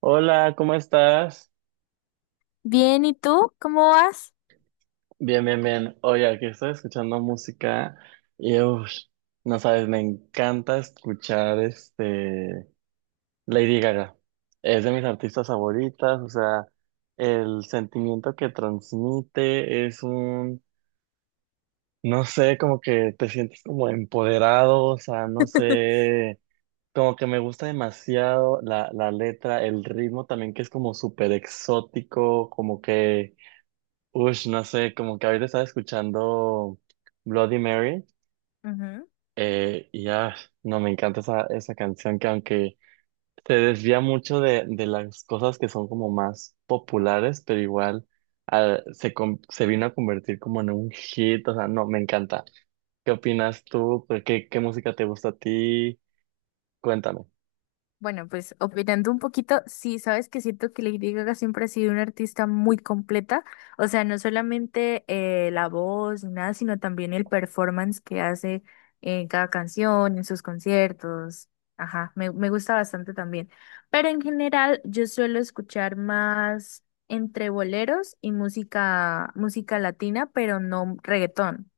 Hola, ¿cómo estás? Bien, ¿y tú? ¿Cómo vas? Bien, bien, bien. Oye, aquí estoy escuchando música y uff, no sabes, me encanta escuchar este Lady Gaga. Es de mis artistas favoritas, o sea, el sentimiento que transmite es un, no sé, como que te sientes como empoderado, o sea, no sé, como que me gusta demasiado la letra, el ritmo también que es como súper exótico, como que ush, no sé, como que ahorita estaba escuchando Bloody Mary. Ujú. Y ya, no, me encanta esa canción que aunque se desvía mucho de las cosas que son como más populares, pero igual se vino a convertir como en un hit, o sea, no, me encanta. ¿Qué opinas tú? ¿ Qué música te gusta a ti? Cuéntame. Bueno, pues opinando un poquito, sí, sabes que siento que Lady Gaga siempre ha sido una artista muy completa, o sea, no solamente la voz ni nada, sino también el performance que hace en cada canción, en sus conciertos. Ajá, me gusta bastante también. Pero en general, yo suelo escuchar más entre boleros y música, música latina, pero no reggaetón.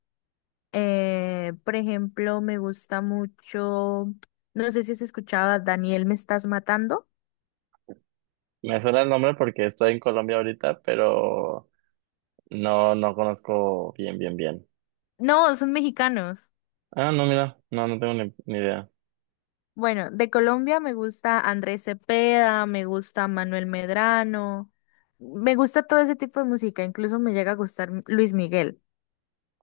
Por ejemplo, me gusta mucho, no sé si has escuchado a Daniel Me Estás Matando. Me suena el nombre porque estoy en Colombia ahorita, pero no, no conozco bien, bien, bien. No, son mexicanos. Ah, no, mira, no, no tengo ni idea. Bueno, de Colombia me gusta Andrés Cepeda, me gusta Manuel Medrano, me gusta todo ese tipo de música, incluso me llega a gustar Luis Miguel.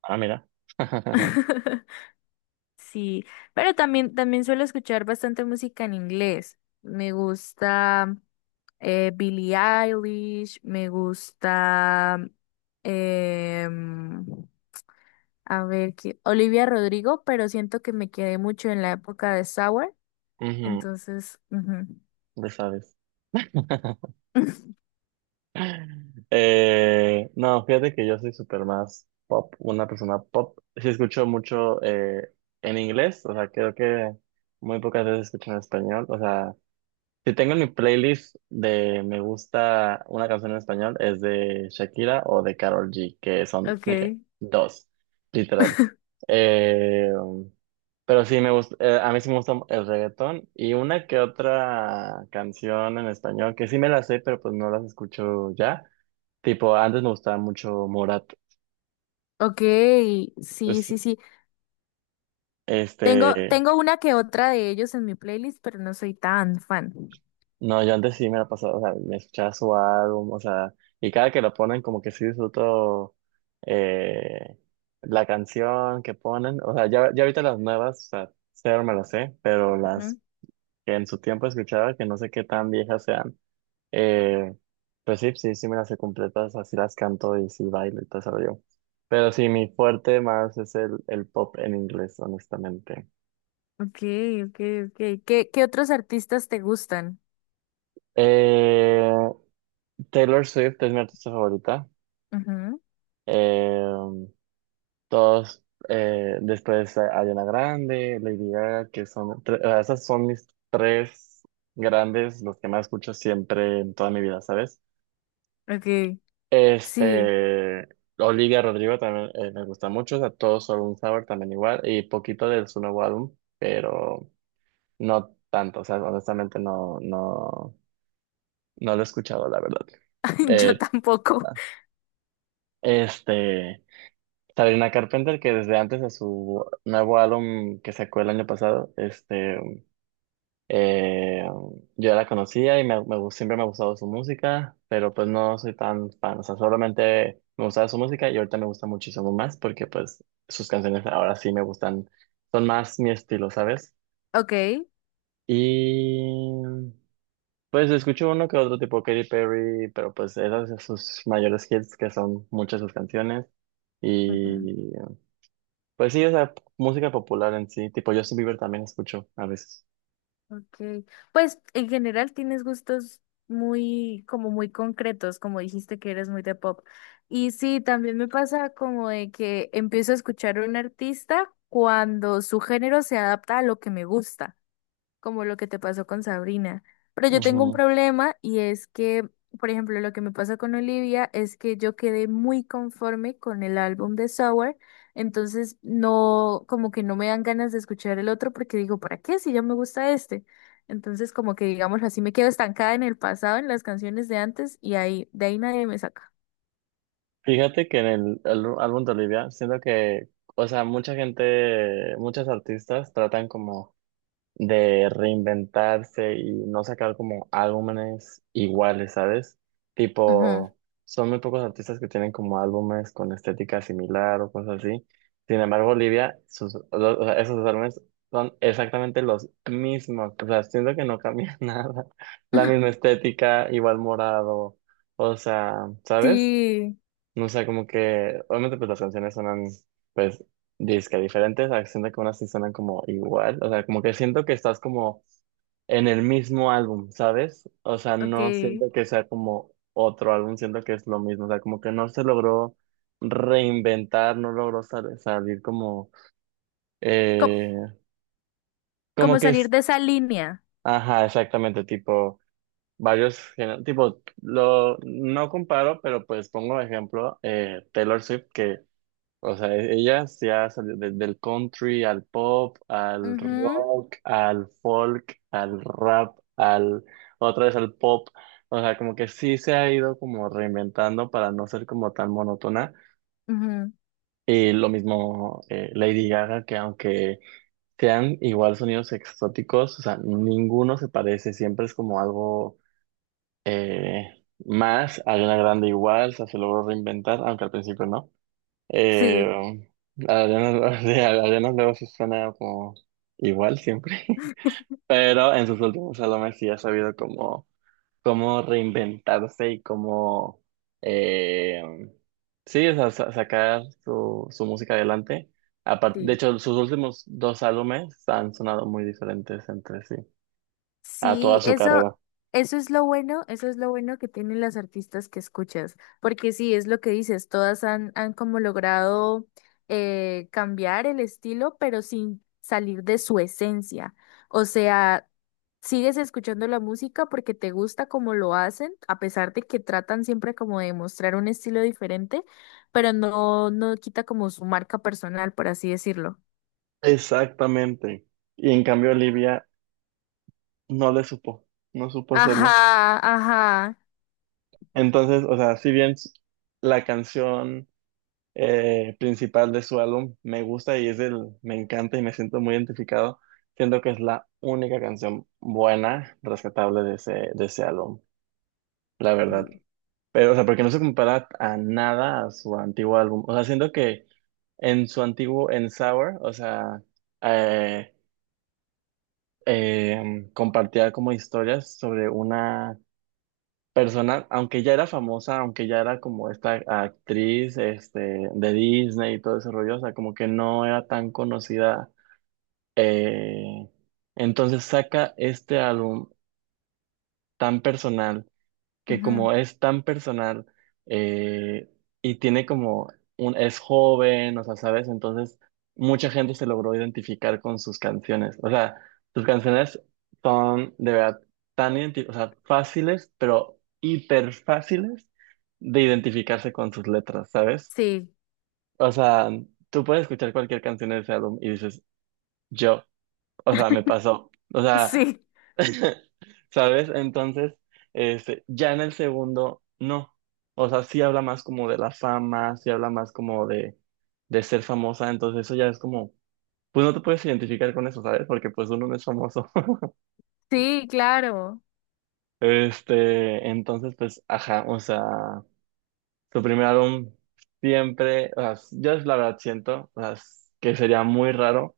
Ah, mira. Sí, pero también suelo escuchar bastante música en inglés. Me gusta Billie Eilish, me gusta, em, a ver, ¿qué? Olivia Rodrigo, pero siento que me quedé mucho en la época de Sour, Ujú, entonces, ujú. ya sabes. No, fíjate que yo soy súper más pop, una persona pop. Sí escucho mucho en inglés, o sea, creo que muy pocas veces escucho en español. O sea, si tengo en mi playlist de me gusta una canción en español, es de Shakira o de Karol G, que son de qué? Okay. Dos, literal. Eh, Pero sí, me gusta, a mí sí me gusta el reggaetón y una que otra canción en español, que sí me las sé, pero pues no las escucho ya. Tipo, antes me gustaba mucho Morat. Okay, sí, Es- sí, sí. Tengo, este, tengo una que otra de ellos en mi playlist, pero no soy tan fan. no, yo antes sí me la pasaba, o sea, me escuchaba su álbum, o sea, y cada que lo ponen como que sí disfruto eh, la canción que ponen. O sea, ya, ya ahorita las nuevas, o sea, cero me las sé, pero Ujú. las que en su tiempo escuchaba, que no sé qué tan viejas sean. Eh, pues sí, sí, sí me las sé completas, así las canto y sí bailo y todo eso yo. Pero sí, mi fuerte más es el pop en inglés, honestamente. Okay, okay, okay. ¿Qué otros artistas te gustan? Eh, Taylor Swift es mi artista favorita. Ujú, Eh, Ariana Grande, Lady Gaga, que o sea, esas son mis tres grandes, los que más escucho siempre en toda mi vida, ¿sabes? ok, sí, Este, Olivia Rodrigo también me gusta mucho, o sea, todo sobre un sabor también igual, y poquito de su nuevo álbum, pero no tanto, o sea, honestamente no lo he escuchado, la verdad. yo Eh, tampoco. este, Sabrina Carpenter, que desde antes de su nuevo álbum que sacó el año pasado, Eh, yo la conocía y siempre me ha gustado su música, pero pues no soy tan fan, o sea, solamente me gustaba su música y ahorita me gusta muchísimo más porque pues sus canciones ahora sí me gustan, son más mi estilo, ¿sabes? Ok, Y pues escucho uno que otro tipo Katy Perry, pero pues esas son sus mayores hits que son muchas sus canciones ujú, y pues sí, o sea, música popular en sí, tipo Justin Bieber también escucho a veces. ok. Pues en general tienes gustos muy, como muy concretos, como dijiste que eres muy de pop. Y sí, también me pasa como de que empiezo a escuchar a un artista cuando su género se adapta a lo que me gusta, como lo que te pasó con Sabrina. Pero yo tengo un problema y es que, por ejemplo, lo que me pasa con Olivia es que yo quedé muy conforme con el álbum de Sour, entonces no, como que no me dan ganas de escuchar el otro porque digo, ¿para qué si ya me gusta este? Entonces, como que digamos así, me quedo estancada en el pasado, en las canciones de antes y ahí, de ahí nadie me saca. Fíjate que en álbum de Olivia, siento que, o sea, mucha gente, muchos artistas tratan como de reinventarse y no sacar como álbumes iguales, ¿sabes? Ujú. Tipo, son muy pocos artistas que tienen como álbumes con estética similar o cosas así. Sin embargo, Olivia, o sea, esos álbumes son exactamente los mismos. O sea, siento que no cambia nada. La misma estética, igual morado, o sea, ¿sabes? Sí, O sea, como que, obviamente, pues las canciones sonan, pues, disque diferentes, a veces siento que unas sí suenan como igual, o sea, como que siento que estás como en el mismo álbum, ¿sabes? O sea, ok. no siento que sea como otro álbum, siento que es lo mismo, o sea, como que no se logró reinventar, no logró salir como, Co- eh, como Como que salir es, de esa línea. ajá, exactamente, tipo, varios, géner- tipo, lo, no comparo, pero pues pongo de ejemplo, Taylor Swift, que o sea, ella se ha salido del country al pop, al Ujú. rock, al folk, al rap, al otra vez al pop. O sea, como que sí se ha ido como reinventando para no ser como tan monótona. Ujú, Y lo mismo Lady Gaga, que aunque sean igual sonidos exóticos, o sea, ninguno se parece, siempre es como algo más. Ariana Grande igual, o sea, se logró reinventar, aunque al principio no. Eh, sí, Adriana, de Adriana luego sí suena como igual siempre, pero en sus últimos álbumes sí ha sabido cómo, cómo reinventarse y cómo, eh, sí, o sea, sacar su música adelante. De sí. hecho, sus últimos dos álbumes han sonado muy diferentes entre sí, a toda Sí, su eso, carrera. eso es lo bueno, eso es lo bueno que tienen las artistas que escuchas, porque sí, es lo que dices, todas han como logrado cambiar el estilo, pero sin salir de su esencia. O sea, sigues escuchando la música porque te gusta como lo hacen, a pesar de que tratan siempre como de mostrar un estilo diferente, pero no, no quita como su marca personal, por así decirlo. Exactamente. Y en cambio, Olivia no le supo, no supo hacerlo. Ajá, ajá. Entonces, o sea, si bien la canción principal de su álbum me gusta y es el, me encanta y me siento muy identificado, siento que es la única canción buena, rescatable de de ese álbum, la verdad. Pero, o sea, porque no se compara a nada a su antiguo álbum. O sea, siento que en su antiguo, en Sour, o sea, eh, compartía como historias sobre una persona, aunque ya era famosa, aunque ya era como esta actriz este, de Disney y todo ese rollo, o sea, como que no era tan conocida. eh, entonces saca este álbum tan personal que Ujú, como es tan personal eh, y tiene como un, es joven, o sea, ¿sabes? Entonces mucha gente se logró identificar con sus canciones. O sea, sus canciones son de verdad o sea, fáciles, pero hiper fáciles de identificarse con sus letras, ¿sabes? sí, O sea, tú puedes escuchar cualquier canción de ese álbum y dices, yo. O sea, me pasó. O sea, sí. ¿sabes? Entonces, ya en el segundo, no. O sea, sí habla más como de la fama, sí habla más como de ser famosa. Entonces, eso ya es como, pues no te puedes identificar con eso, ¿sabes? Porque pues uno no es famoso. Sí, claro, Entonces, pues, ajá, o sea, su primer álbum siempre, o sea, yo la verdad siento, o sea, que sería muy raro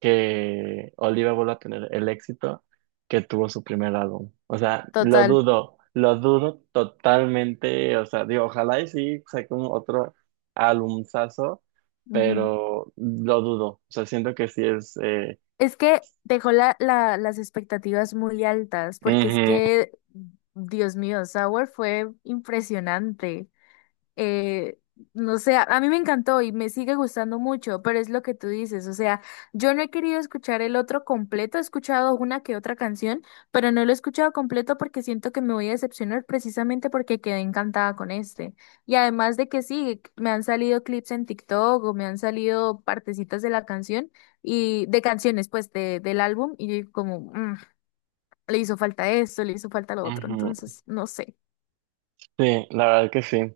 que Oliva vuelva a tener el éxito que tuvo su primer álbum. O sea, total. Lo dudo totalmente. O sea, digo, ojalá y sí saque un otro álbumazo, Ujú. pero lo dudo. O sea, siento que sí es. Es que dejó las expectativas muy altas, porque es Ujú, que, Dios mío, Sour fue impresionante. eh, no sé, a mí me encantó y me sigue gustando mucho, pero es lo que tú dices, o sea, yo no he querido escuchar el otro completo, he escuchado una que otra canción, pero no lo he escuchado completo porque siento que me voy a decepcionar precisamente porque quedé encantada con este. Y además de que sí, me han salido clips en TikTok o me han salido partecitas de la canción y de canciones, pues, del álbum y yo digo como, "Mm, le hizo falta esto, le hizo falta lo otro, ujú. entonces, no sé." Sí, la verdad que sí.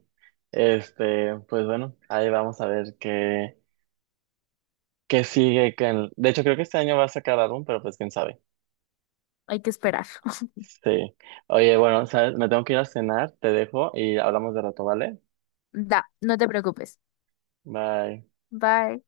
Pues bueno, ahí vamos a ver qué, qué sigue. Que de hecho, creo que este año va a sacar álbum, pero pues quién sabe. Hay que esperar. Sí. Oye, bueno, ¿sabes? Me tengo que ir a cenar, te dejo y hablamos de rato, ¿vale? Da, no te preocupes. Bye. Bye.